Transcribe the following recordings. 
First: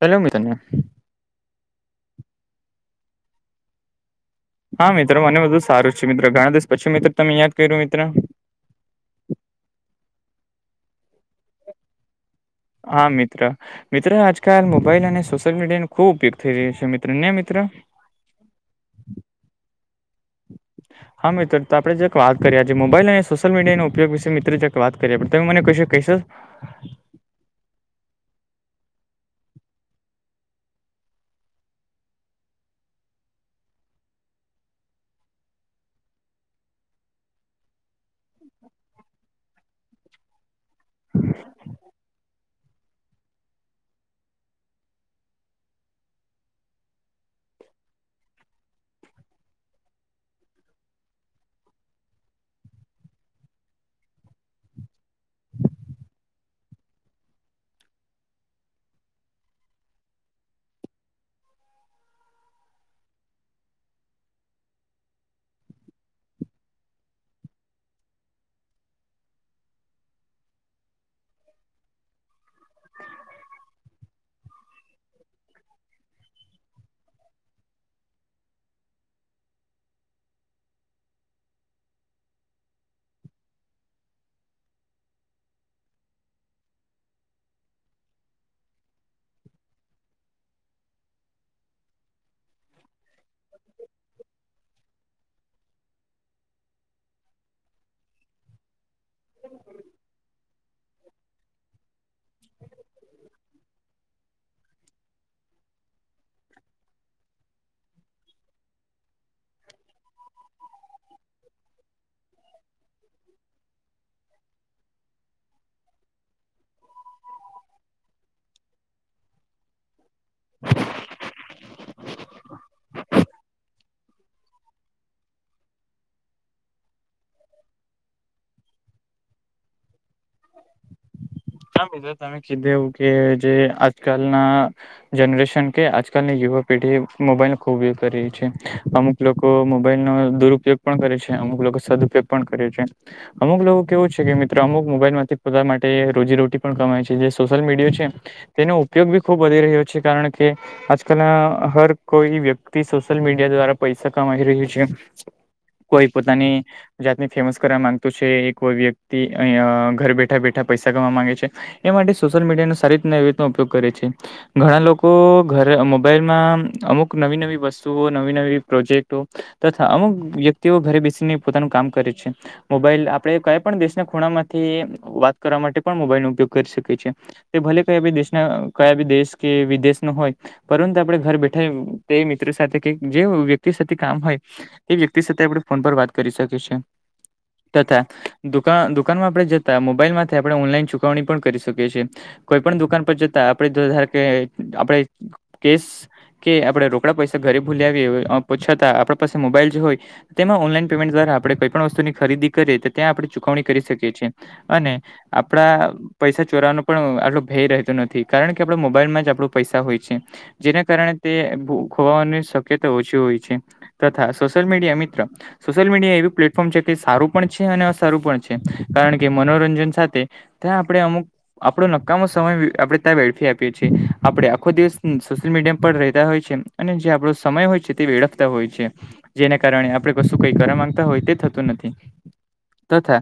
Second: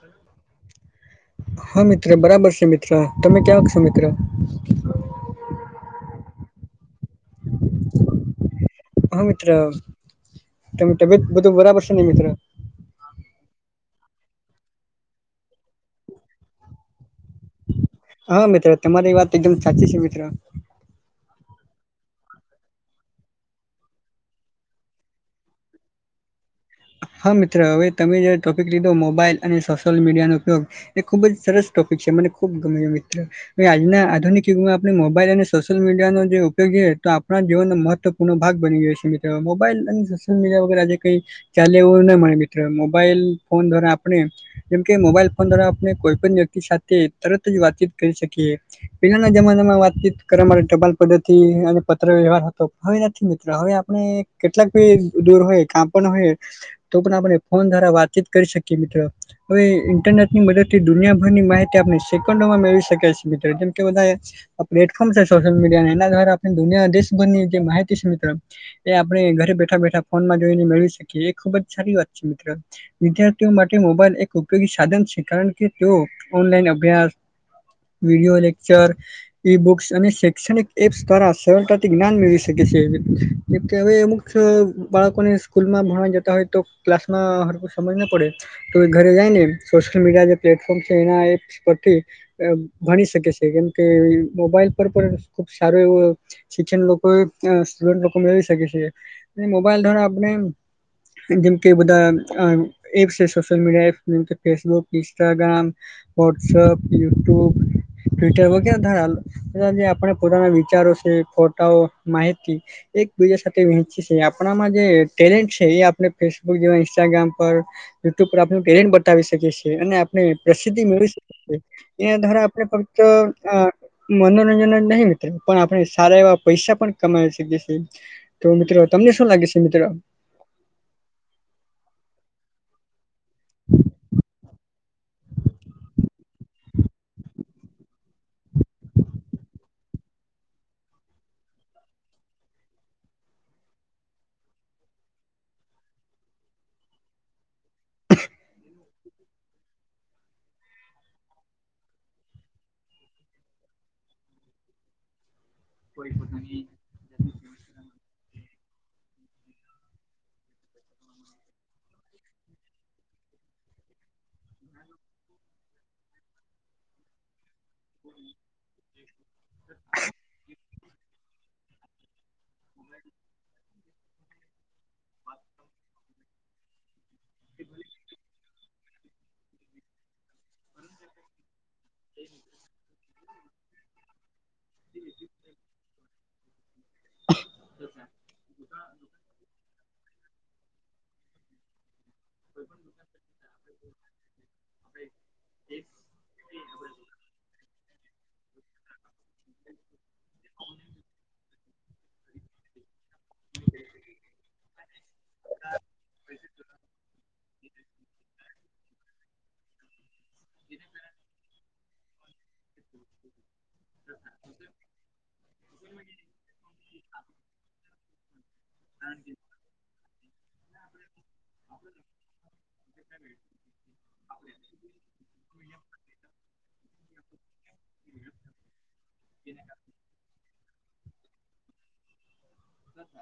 Hello મિત્રો. હા મિત્ર બરાબર છે મિત્ર તમે કેવાક છો મિત્ર. હા મિત્ર મને બધુ સારું છે મિત્ર ઘણા દિવસ પછી મિત્ર તમે યાદ કર્યું મિત્ર હા મિત્ર તમે તબિયત બધું બરાબર છેને મિત્ર. હા મિત્ર મિત્ર આજકાલ મોબાઈલ અને સોશિયલ મીડિયા નો ખુબ ઉપયોગ થઈ રહ્યો છે મિત્ર ને મિત્ર. હા મિત્ર તમારી વાત એકદમ સાચી છે મિત્ર. [inaudible] હા મિત્ર તો આપડે જેક વાત કરીએ છે મોબાઈલ અને સોશિયલ મીડિયાનો ઉપયોગ વિશે મિત્ર જરાક વાત કરીએ પણ તમે મને કશું કેશો. [inaudible] હા મિત્ર હવે તમે જે ટોપિક લીધો મોબાઈલ અને સોશિયલ મીડિયાનો ઉપયોગ એ ખુબ જ સરસ ટોપિક છે મને ખુબ ગમ્યો મિત્ર. હવે આજના આધુિનીકયુગમાં આપણે મોબાઈલ અને સોશિયલ મીડિયાનો જે ઉપયોગ છે તો આપણા જીવનનો મહત્વ નો ભાગ બની ગયો છે મિત્ર મોબાઈલ અને સોશિયલ મડિયા વગર આજે કઈ ચાલે એવુંના મળે મિત્રો મોબાઈલ ફોન દ્વારા આપણે જેમકે મોબાઈલ ફોન દ્વારા આપણે કોઈ પણ વ્યક્તિ સાથે તરત જ કરી શકીએ. પેલાના જમાનામાં વાતચીત કરવા માટે ટપાલ પદ્ધતિ અને પત્ર વ્યવહાર હતો હવે નથી મિત્ર હવે આપણે કેટલાક ભી દૂર હોય કાંપણ હોય તો પણ આપણે ફોન દ્વારા વાતચીત શકીએ મિત્ર હવે ઇન્ટરનેટની મદદ થી દુનિયાભરની માહિતી આપણે સેકન્ડોમાં મેળવી શકે છે મિત્રો જેમ કે વધારે આ પ્લેટફોર્મ છે સોશિયલ મીડિયા એના દ્વારા આપણે દુનિયા દેશભરની જે માહિતી છે મિત્ર એ આપડે ઘરે બેઠા બેઠા ફોનમાં જોઈને મેળવી શકીએ એ ખુબજ સારી વાત છે મિત્ર. વિદ્યાર્થીઓ માટે મોબાઈલ એક ઉપયોગી સાધન છે કારણ કે તેઓ ઓનલાઈન અભ્યાસ વિડીયો લેક્ચર ઈ બુક્સ અને શૈક્ષણિક એપ્સ દ્વારા સરળતાથી જ્ઞાન મેળવી શકે છે. જેમકે હવે અમુક બાળકોને સ્કૂલમાં ભણવા જ તા હોય તો ક્લાસમાં સરખુ હમજ ના પડે તો એ ઘરે જાય ને સોશિયલ મીડિયા જે પ્લેટફોર્મ છે એના એપ્સ પરથી ભણી શકે છે કેમ કે મોબાઈલ પર પણ ખુબ સારું એવું શિક્ષણ લોકો સ્ટુડન્ટ લોકો મેળવી શકે છે. મોબાઈલ દ્વારા આપણે જેમ કે બધા એપ્સ છે. સોશયલ મીડિયા એપ્ જેમ કે Facebook Instagram WhatsApp YouTube Twitter વગેરે ધારા એના જે આપણે પોતાના વિચારો છે. ફોટાઓ માહિતી એકબીજા સાથે વહેંચી છે. આપણામાં જે ટેલેન્ટ છે. એ આપણે ફેસબુક જેવા ઇન્સ્ટાગ્રામ પર યુટ્યુબ પર આપનું ટેલેન્ટ બતાવી શકીએ છીએ અને આપણે પ્રસિદ્ધિ મેળવી શકીયે એના દ્વારા આપણે ફક્ત મનોરંજન જ નહીં મિત્ર પણ આપણે સારા એવા પૈસા પણ કમાય શકી છે. તો મિત્રો તમને શું લાગે છે મિત્ર? જે તમે કીધુ એવું કે જે આજકાલના જનરેશન કે આજકાલની યુવા પેઢીએ મોબાઈલ ખૂબ ગ કરી રહી છે અમુક લોકો મોબાઈલ નો દુરુપયોગ પણ કરે છે. અમુક લોકો સદઉપયોગ પણ કરે છે. અમુક લોકો કેવું છે કે મિત્ર અમુક મોબાઈલ માંથી પોતા માટે રોજી રટી પણ કમાય છે. જે સોશિયલ મીડિયા છે. તેનો ઉપયોગ બી ખૂબ વધી રહ્યો છે. કારણ કે આજકાલના હર કોઈ વ્યક્તિ સોશિયલ મીડિયા દ્વારા પૈસા કમાઈ રહી છે. કોઈ પોતાની જાતની ફેમસ કરવા માંગતુ છે. એ કોઈ વ્યક્તિ અય ઘર બેઠા બેઠા પૈસા કવા માંગે છે. એ માટે સોશિયલ મીડિયાનો સારી રીતના એવી રીતનો ઉપયોગ કરે છે. ઘણા લોકો ઘરે મોબાઈલમાં અમુક નવી નવી વસ્તુ તો નવી નવી પ્રોજેક્ટો તથા અમુક વ્યક્તિઓ ઘરે બેસીને પોતાનું કામ કરે છે. મોબાઈલ આપણે કયાઈ પણ દેશના ખૂણામાં થી વાત કરવા માટે પણ મોબાઈલનો ઉપયોગ કરી શકે છે તે ભલે કઈ ભી દેશના કયા બી દેશ કે વિદેશ નો હોય. પરંતુ આપણે ઘર બેઠા તે મિત્ર સાથે કે જે વ્યક્તિ સાથે કામ હોય તે વ્યક્તિ સાથે આપણે ફોન પર વાત કરી શકીએ છે. તથા દુકાન દુ કાનમા આપણે જતા અમુ મોબાઈલમાંથી આપણે ઓનલાઈન ચુકવણી પણ કરી શકીએ છીએ. કોઈ પણ દુકાન પર જતા આપડે [unintelligible] આપણે કેસ કે આપણે રો કડા પૈસા ઘરે ભૂલી્યા આવી પછતા આપણા પાસે મોબાઈલ જે હોય તેમાં ઓનલાઈન પેમેન્ટ દ્વારા આપણે કોઈ પણ વસ્તુની ખરીદી કરીએ તો ત્યા આપણે ચૂકવણી કરી શકીએ. છે અને આપડા પૈસા ચોરાવાનો પણ આટલો ભેય રહેતો ન થી કારણ કે આપડા મોબાઈલ માં જ આપડા પૈસા હોય છે. જેના કારણે તે ભુ ખોવાવાની શક્યતા ઓછી હોય છે. તથા સોશિયલ મીડિયા મિત્ર સોશિયલ મીડિયા એવું પ્લેટફોર્મ છે. કે સારું પણ છે અને અસારું પણ છે. કારણ કે મનોરંજન સાથે ત્યાં આપડે અમુક આપડો નક્કામો સમય આપણે ત્યાં વડફી આપીએ છીએ આપણે આખો દિવસ સોશિયલ મીડિયા પર રહેતા હોય છે. અને જે આપણો સમય હોય છે. તે વેળફતા હોય છે. જેના કારણે આપ ડે કશું કઈ કરવા માંગતા હોય તે થતું નથી તથા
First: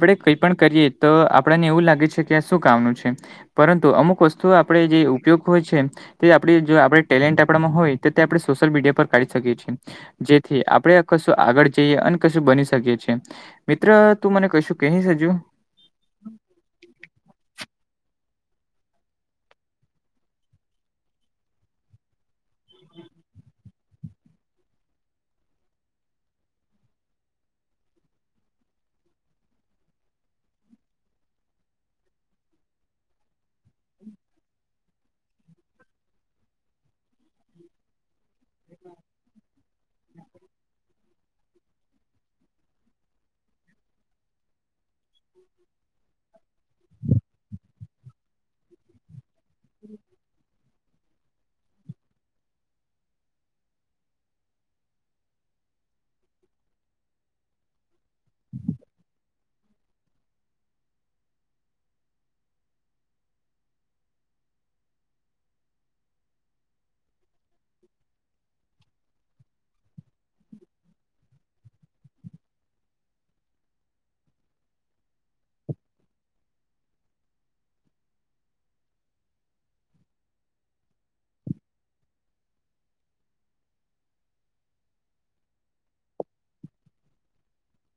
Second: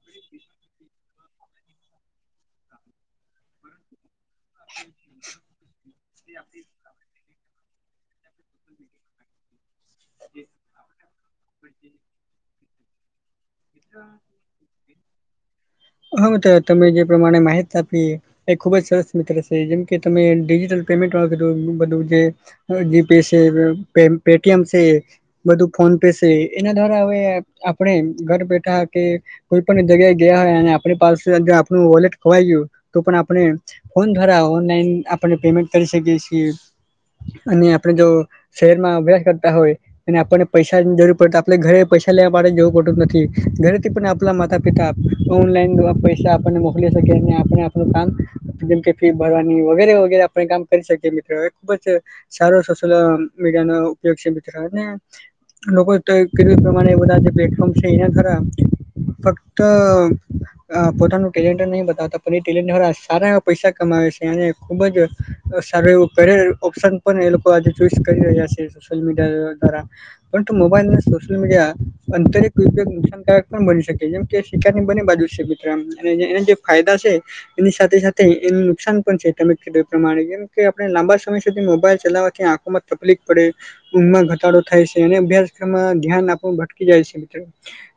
આપડે કઈ પણ કરીએ તો આપણને એવું લાગે છે. કે આ શું કામનું છે. પરંતુ અમુક વસ્તુ આપણેે જે ઉપયોગ હોય છે. તે આપડે જો આપણે ટેલેન્ટ આપણામાં હોય તો તે આપણે સોશિયલ મીડિયા પર કાઢી શકીએ છીએ. જેથી આપણેે કશું આગળ જઈએ અને કશું બની શકી છીએ. મિત્ર તું મને કહીશું કહી સજુ હા તો તમે જે પ્રમાણે માહિતી આપી એ ખુબ જ સરસ મિત્ર છે. જેમ કે તમે ડિજિટલ પેમેન્ટ વા કીધું બધું જે digital pay Paytm છે. બધું ફોન પે છે. એના દ્વારા હવે આપણે ઘર બેઠા કે કોઈ પણ જગ્યાએ ગયા હોય અને આપણી પાસે આપણું વોલેટ ખોવાઈ ગયું, તો પણ આપણે ફોન દ્વારા ઓનલાઈન આપણે પેમેન્ટ કરી શકીએ છીએ, અને આપણે જો શહેર માં અભ્યાસ કરતા હોય અને આપણને પૈસાની જરૂર પડ આપે ઘરે પૈસા લેવા માટે જવું પડતું નથી. ઘરેથી પણ આપલા માતા પિતા ઓનલાઈન પૈસા આપણને મોકલે શકે. અને આપણે કામ જેમકે ફી ભરવાની વગેરે વગેરે આપણે કામ કરી શકી મિત્રો એ ખુબ જ સારો સોશિલ મીડિયા નો ઉપયોગ છે મિત્રો. લોકો તો કેું પ્રમાણે બધા જે પ્લેટફોર્મ છે એના ખરા ફક્ત અ પોતાનું ટેલેન્ટ નહી બતાવતા પણ એ ટેલેન્ટ વાળ સારા એવા પૈસા કમાવે છે અને ખૂબ જ સારું એવું કરે ઓપ્શન પણ એ લોકો આજે ચોઈસ કરી રહ્યા છે, સોશિયલ મીડિયા દ્વારા પરંતુ મોબાઈલ અનેને સોશિલ મીડિયા અંતરિક્ નુકસાનકારક પણ બની શકે જેમ કે શિકારની બની બાજુ છે મિત્ર અને એના જે ફાયદા છે. એની સાથે સાથે એને નુકસાન પણ છે તમે કીધું એ પ્રમાણે કેમ કે આપણે લાંબા સમય સુધી મોબાઈલ ચલાવવાથી આંખોમાં તકલીફ પડે ઊંઘમાં ઘટાડો થાય છે, અને અભ્યાસક્રમમાં ધ્યાન આપણ ભટકી જાય છે. તો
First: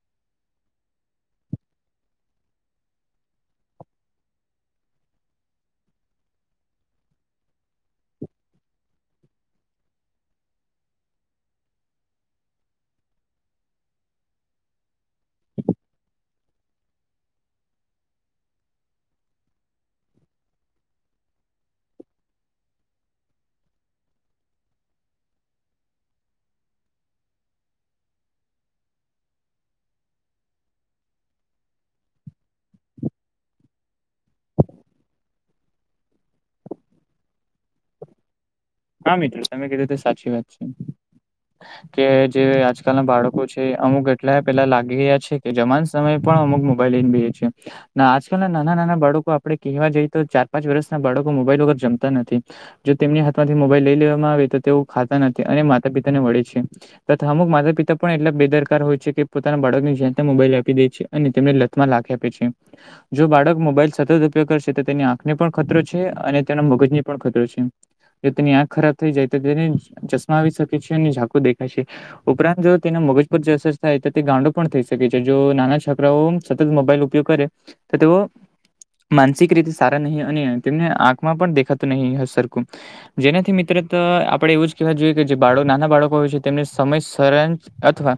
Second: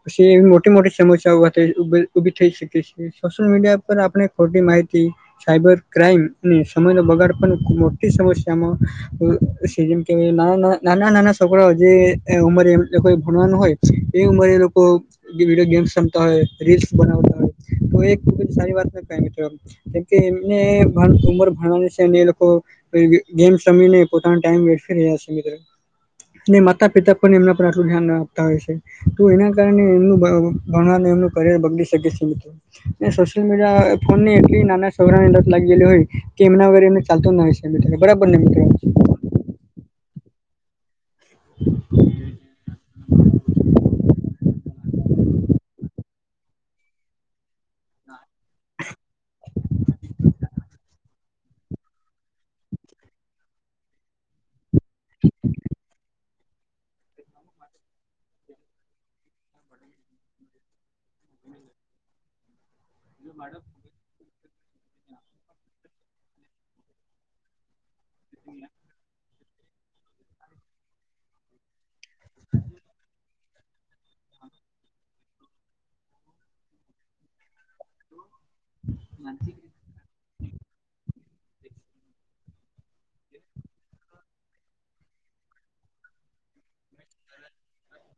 પછી એવી મોટી મોટી સમસ્યા ઓ પનઉભા થ ઉભી થઈ શકેી છે, સોશિયલ મીડિયા પર આપણે ખોટી માહિતી સાયબર ક્રાઈમ અને સમય નો બગાડ પણ મોટી સમસ્યામાં જેમ કેવાય નાના નાના છોકરાઓ જે ઉંમરે એમઈ ભણવાનું હોય. એ ઉંમરે એ લોકો વિડીયો ગેમ્સ રમતા હોય રીલ્સ બનાવતા હોય. તો એક સારી વાત છે મિત્રો. કેમકે એમને પણ ઉંમર ભણવાની છે અને એ લોકો ગેમ રમીને પોતાનો ટાઈમ વેસ્ટ કરી રહ્યા છે મિત્ર. ને માતા પિતા પણને એમના પણ આટલું ધ્યાન ન આપતા હોય છે. તું એના કારણે એમનું ભણવાને એમનું કરિયર બગડી શકે છે મિત્રો. સોશિયલ મીડિયા ફોન ની એટલી નાના ઉંમર થી લત લાગીયેલી હોય કે એમના વગર એને ચાલતું ન હોય. મિત્ર બરાબર ને મિત્રો. હા મિત્રો તમે કીધું તે રીતે સાચી વાત છે. કે જે આજકાલ ના બાળકો છે, અમુક એટલા પેલા લાગી ગયા છે. તે જમવાના સમયે પણ અમુક મોબાઈલ લઈને બે છીએ. ના આજકાલ ના નાના નાના બાળકો આપડે કહેવા જઈએ તો ચાર પાંચ વર્ષ બાળકો મોબાઈલ વગર જમતા નથી જો તેમની હાથમાંથી મોબાઈલ લઈ લેવામાં આવે તો તેઓ ખાતા નથી અને માતા પિતા ને વળે છે. તથા અમુક માતા પિતા પણ એટલા બેદરકાર હોય છે કે પોતાના બાળકને જેમ તેમ મોબાઈલ આપી દે છે. અને તેમને લથમાં લાખી આપે છે. જો બાળક મોબાઈલ સતત ઉપયોગ કરશે તો તેની આંખને પણ ખતરો છે અને તેનો મગજની પણ ખતરો છે. જો તેની આંખ ખરાબ થઈ જાય તો તેને ચશ્મા આવી શકે છે અને ઝાકું દેખાય છે. ઉપરાંત જો તેના મોગજ પર જે અસર થાય તો તે ગાંડો પણ થઈ શકે છે, જો નાના છોકરાઓ સતત મોબાઈલ ઉપયોગ કરે તો તેઓ માનસિક રીતે સારા નહીં અને તેમને આંખમાં પણ દેખાતું નહીં હ સરખું. જેનાથી મિત્ર તો આપડે એવું જ કહેવા જોઈએ કે જે બાળો નાના બાળકો હોય છે. તેમને સમય સરજ અથવા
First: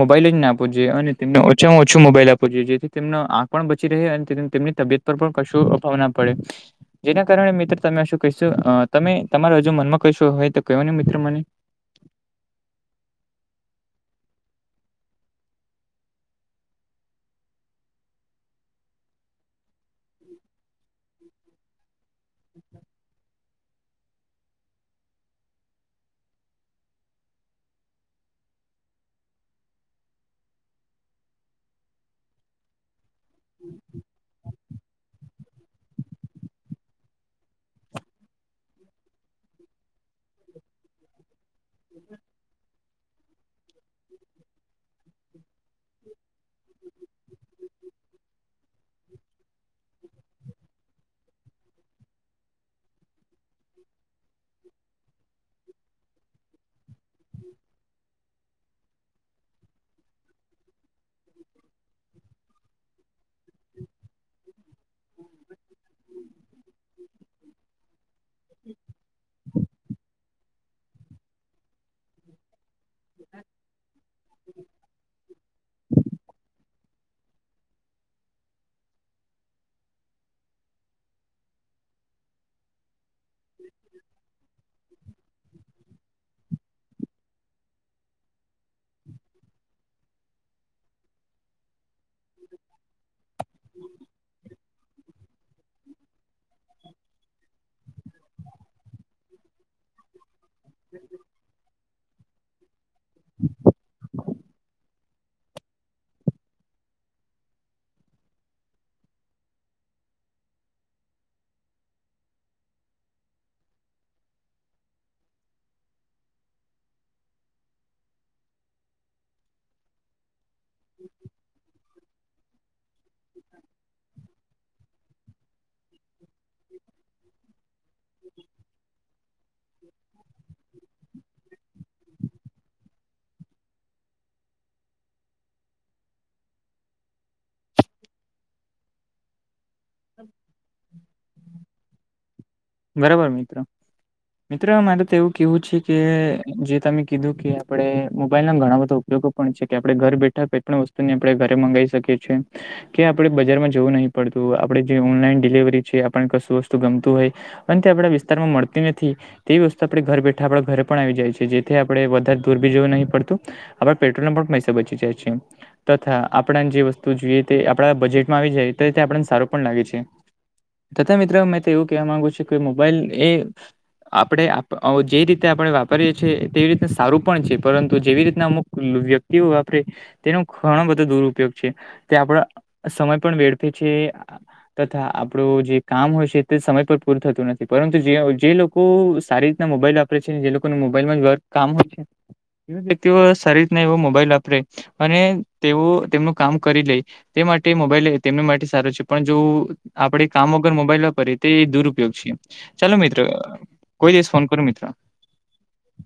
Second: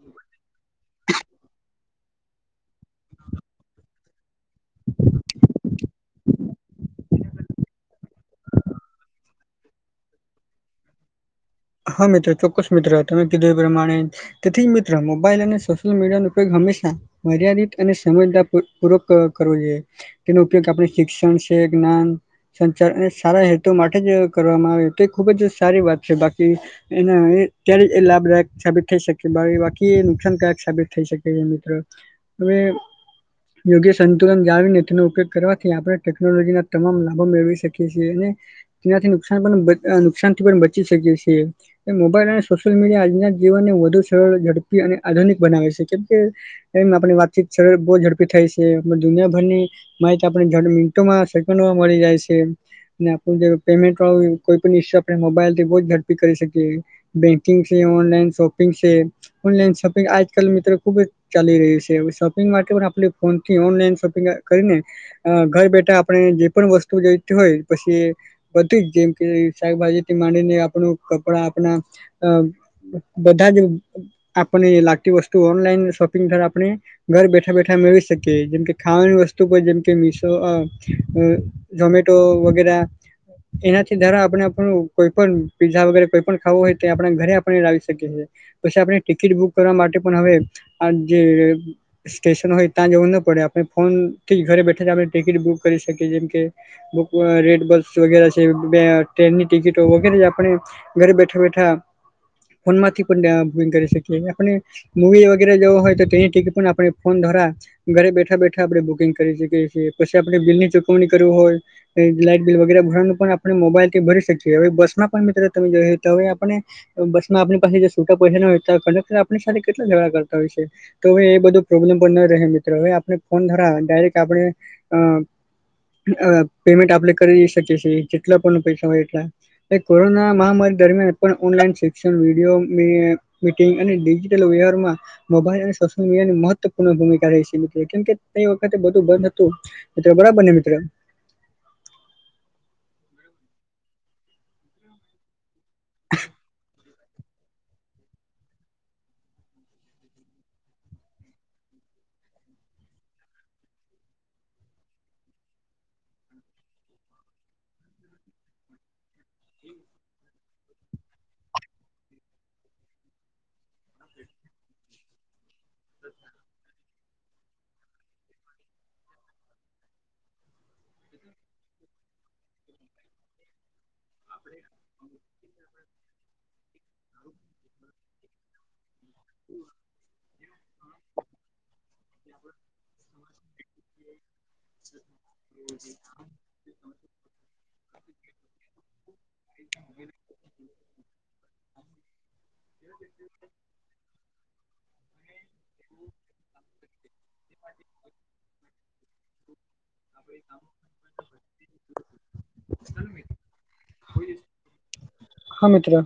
મોબાઈલ જ ના આપવો જોઈએ અને તેમને ઓછામાં ઓછું મોબાઈલ આપવો જોઈએ. જેથી તેમનો આંખ પણ બચી રહે અને તેમની તેમની તબિયત પર પણ કશો અભાવ ના પડે. જેના કારણે મિત્ર તમે શું કહીશો તમે તમારો હજુ મનમાં કશો હોય તો કોને મિત્ર મને. હા મિત્ર ચોક્કસ મિત્ર તમે કીધું એ પ્રમાણે તેથી જ મિત્ર મોબાઈલ અને સોશિયલ મીડિયા ન ઉપયોગ હંમેશા મર્યાદિત અને સમજતા પૂર્વક પૂર્વક કરવો જોઈએ. તેનો ઉપયોગ આપણે શિક્ષણ છે જ્ઞાન સંચાર ને સારા હેતુ માટે જ કરવામાં આવે તો એ ખુબ જ સારી વાત છે બાકી એના એ ત્યારે લાભદાયક સાબિત થઈ શકે [unintelligible] બાકી એ નુકસાનકારક સાબિત થઈ શકે છે મિત્ર. હવે યોગ્ય સંતુલન જાળવીને તેનો ઉપયોગ કરવાથી આપણે ટેક્નોલોજીના તમામ લાભો મેળવી શકીએ છીએ અને તેનાથી નુકસાન પણ [unintelligible] નુકસાન થી પણ બચી શકીએ છીએ. એ મોબાઈલ અને સોશિયલ મીડિયા આજના જીવનને વધુ સરળ ઝડપી અને આધુનિક બનાવે છે. કેમ કે એમ આપણી વાતચીત બહુ ઝડપી થાય દુનિયાભરની માહિત આપને [unintelligible] મિનીટોમાં સેકન્ડોમાં મળી જાય છે. ને આપણું જે પેમેન્ટ વાળું કોઈ પણ ઈ આપણે મોબાઈલ કે [unintelligible] કરી શકીએ બેંકિંગ છે, ઓનલાઈન શોપિંગ છે. ઓનલાઈન શોપિંગ આજકાલ મિત્ર ખૂબ જ ચાલી રહ્યું છે શોપિંગ માર્કેટ પણ આપણે ફોન થી ઓનલાઈન શોપિંગ કરીને. ઘર બેઠા આપણે જે પણ વસ્તુ જોઈતી હોય પછી બધુ જ જેમ કે શાકભાજી થી માંડીને આપણું કપડા આપણા અ હ બધા જ આપને લાગતી વસ્તુ ઓનલાઈન શોપિંગ થી આપણે ઘર બેઠા બેઠા મેળવી શકે જેમકે ખાવાની વસ્તુ કોઈ જેમકે મીશો અ અ ઝોમેટો વગેરે એનાથી ધરે આપણે આપણું કોઈ પણ પીઝા વગેરે કોઈ પણ ખાવું હોય તે આપણા ઘરે આપણે લાવી શકીએ છીએ. પછી આપણે ટિકિટ બુક કરવા માટે પણ હવે આ જે સ્ટેશન હોય. ત્યાં જવું ના પડે આપણે ફોન થી જ ઘરે બેઠા જ આપણે ટિકિટ બુક કરી શકીએ જેમ કે બુક અ રેડ બસ વગેરે છે ટ્રેનની ટિકિટો વગેરે આપણે ઘરે બેઠા બેઠા ફોન માંથી પણ અ બુક કરી શકીએ આપણે મૂવી વગેરે જેવો હોય તો તેની ટીકીટ પણ આપણે ફોન દ્વારા ઘરે બેઠા બેઠા આપણે બુકિંગ કરી શકીએ છીએ પછી આપણે બિલની ચૂકવણી કરવી હોય. લાાઈટ બિલ વગેરે ભરવાનું પણ આપણે મોબાઈલ થી ભરી શકીએ હવે બસમાં પણ મિત્રો તમે જોઈ તો હવે આપણે બસમાં આપણી પાસે જે છૂટા પૈસા ના હોય ત્યાં કંડક્ટર આપણી સાથે કેટલા ઝગડા કર- [unintelligible] હોય છે તો હવે એ બધો પ્રોબ્લેમ પણ ન રહે મિત્રો હવે આપ- ફોન દ્વારા ડાયરેક્ટ આપણે અ પેમેન્ટ આપણે કરી શકીએ છીએ જેટલા પણ પૈસા હોય એટલા. એ કોરોના મહામારી દરમિયાન પણ ઓનલાઈન શિક્ષણ વિડીયો અને મિટિંગ અને ડિજિટલ વ્યવહારમાં મોબાઈલ અને સોશિયલ મિડીયાની મહત્વપૂર્ણ ભૂમિકા રહી છે કેમ કે તે વખતે બધુ બંધ હતું. મિત્ર બરાબર ને મિત્ર? હમ [unintelligible] બરાબર મિત્ર, મિત્ર મારે તો એવું કેવું છે કે જે તમે કીધું કે આપણે મોબાઈલ ના ઘણા બધા ઉપયોગો પણ છે કે આપણે ઘર બેઠા કોઈ પણ વસ્તુ આપણે ઘરે મંગાવી શકીએ છીએ કે આપણેે બજારમાં જવું નહી પડતું આપણે જે ઓનલાઈન ડિલિવરી છે આપણને કશું વસ્તુ ગમતું હોય પણ તે આપણા વિસ્તારમાં મળતી નથી તેવી વસ્તુ આપણે ઘર બેઠા આપણા ઘરે પણ આવી જાય છે જેથી આપણે વધારે દૂર બી જવું નહીં પડતું આપણે પેટ્રોલ ના પણ પૈસા બચી જાય છે. તથા આપણેને જે વસ્તુ જોઈએ તે આપણા બજેટમાં આવી જાય તો તે આપણને સારું પણ લાગે છે તથા મિત્ર મેં તો એવું કહેવા માંગુ છું કે મોબાઈલ એ આપણે આપ જે રીતે આપણે વાપરીએ છીએ તેવી રીતના સારું પણ છે પરંતુ જેવી રીતના અમુક વ્યક્તિ તેવો વાપરે તેનો ધણો બધો દુરુપયોગ છે તે આપડા સમય પણ વેડફે છે તથા આપણું જે કામ હોય છે તે સમય પર પૂરું થતું નથી પરંતુ જે જે લોકો સારી રીતના મોબાઈલ વાપરે છે જે લોકો ને મોબાઈલમાં વર્ક કામ હોય છે એ વ્યક્તિઓ સારી રીતના એવો મોબાઈલ વાપરે અને તેઓ તેમનું કામ કરી લે તે માટે મોબાઈલ તેમની માટે સારું છે પણ જો આપડે કામ વગર મોબાઈલ વાપરીએ તે દૂર ઉપયોગી છે ચાલો મિત્ર કોઈ દિવસ ફોન કરો મિત્ર હા મિત્રો